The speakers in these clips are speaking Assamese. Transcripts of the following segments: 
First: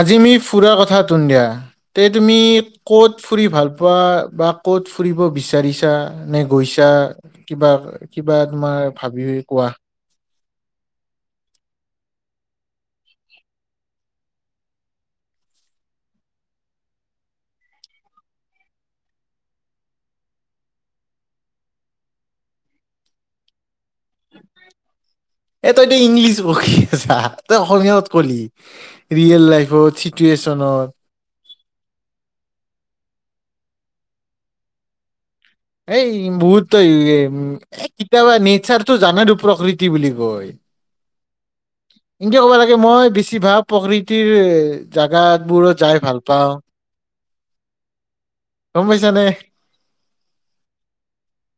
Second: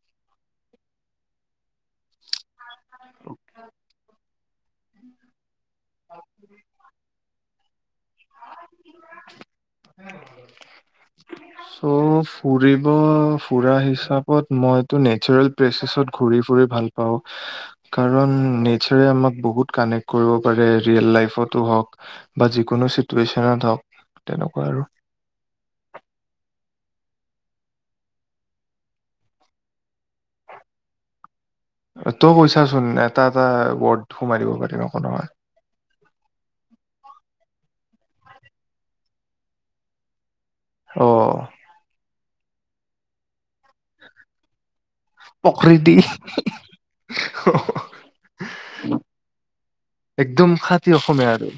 আজি মি ফুৰাৰ কথা দিয়া তে তুমি ক'ত ফুৰি ভালপোৱা বা ক'ত ফুৰিব বিচাৰিছা নে গৈছা কিবা? কিবা তোমাৰ ভাবি কোৱা। চ' ফুৰিব ফুৰা হিচাপত মইটো নেচাৰেল প্লেচাছত ঘুৰি ফুৰি ভাল পাওঁ। পাওঁ। কাৰণ নেচাৰে আমাক বহুত কানেক্ট কৰিব পাৰে ৰিয়েল লাইফতো হওঁক। বা যিকোনো চিটুৱেচনত হওঁক তেনেকুৱা আৰু। এ তইতো ইংলিছ বকি আছা তইতো অসমীয়া ক'ত কলি। ৰিয়েল লাইফৰ চিটুৱুৱেচনত। তই কৈছাচোন এটা এটা ওৱৰ্ড সোমাই দিব পাৰি একো নহয়। এই বহুত তই এই এ কেতিয়াবা নেচাৰটো জানাই প্ৰকৃতি কি বুলি কয়। অ'। এনেকে ক'বা লাগে মই বেছিভাগ প্ৰকৃতিৰ জাগাতবোৰত প্ৰকৃতি যায় ভাল পাওঁ গম পাইছানে? একদম খাতি অসমীয়া আৰু।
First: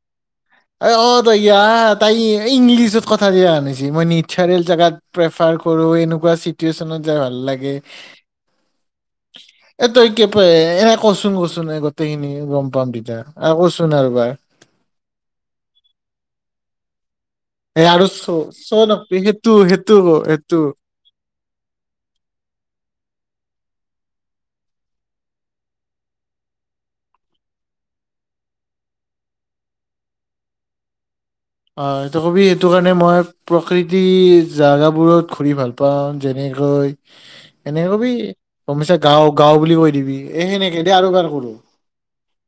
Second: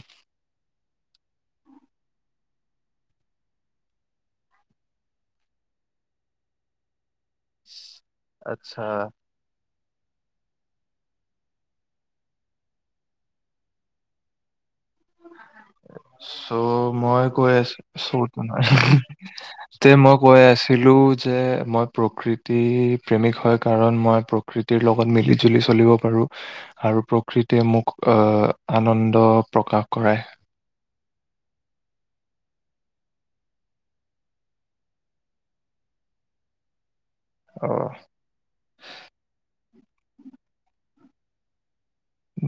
অ', তই ইয়াৰ তাই ইংলিছত কথা গিলাক আনিছি মই নিচাৰেল জেগাত প্ৰেফাৰ কৰো, এনেকুৱা চিটুৱেচনত যায় ভাল লাগে। আচ্ছা। এ তই কি অ এনে কচোন কচোন এই গোটেই খিনি গম পাম তেতিয়া। আ কচোন আৰু এবাৰ চ' মই। কৈ এ আৰু আছো চ' চ' নকবি [unintelligible] সেইটো তে সেইটো মই ক- কৈ সেইটো আছিলো। যে মই প্ৰকৃতি প্ৰেমিক হয়। কাৰণ মই প্ৰকৃতিৰ লগত মিলি জুলি চলিব পাৰো। আৰু প্ৰকৃতিয়ে মোক আহ আনন্দ প্ৰকাশ কৰায়। অ এইটো কবি সেইটো কাৰণে মই, প্ৰকৃতি জোগাবোৰত ঘূৰি ভাল পাওঁ। যেনেকৈ, অ এনেকে কবি তুমিচা গাওঁ গাওঁ বুলি কৈ দিবি এ সেনেকে দে আৰু বাৰ কৰো।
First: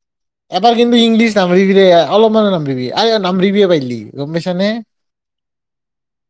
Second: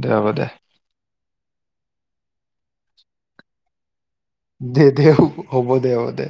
দে হ'ব দে। এবাৰ কিন্তু ইংলিছ নামৰিবি দেই অলপমানো নামৰিবি নামৰিবিয়ে পাৰিলে। গম পাইছনে। দে দে হ'ব দে হ'ব দে।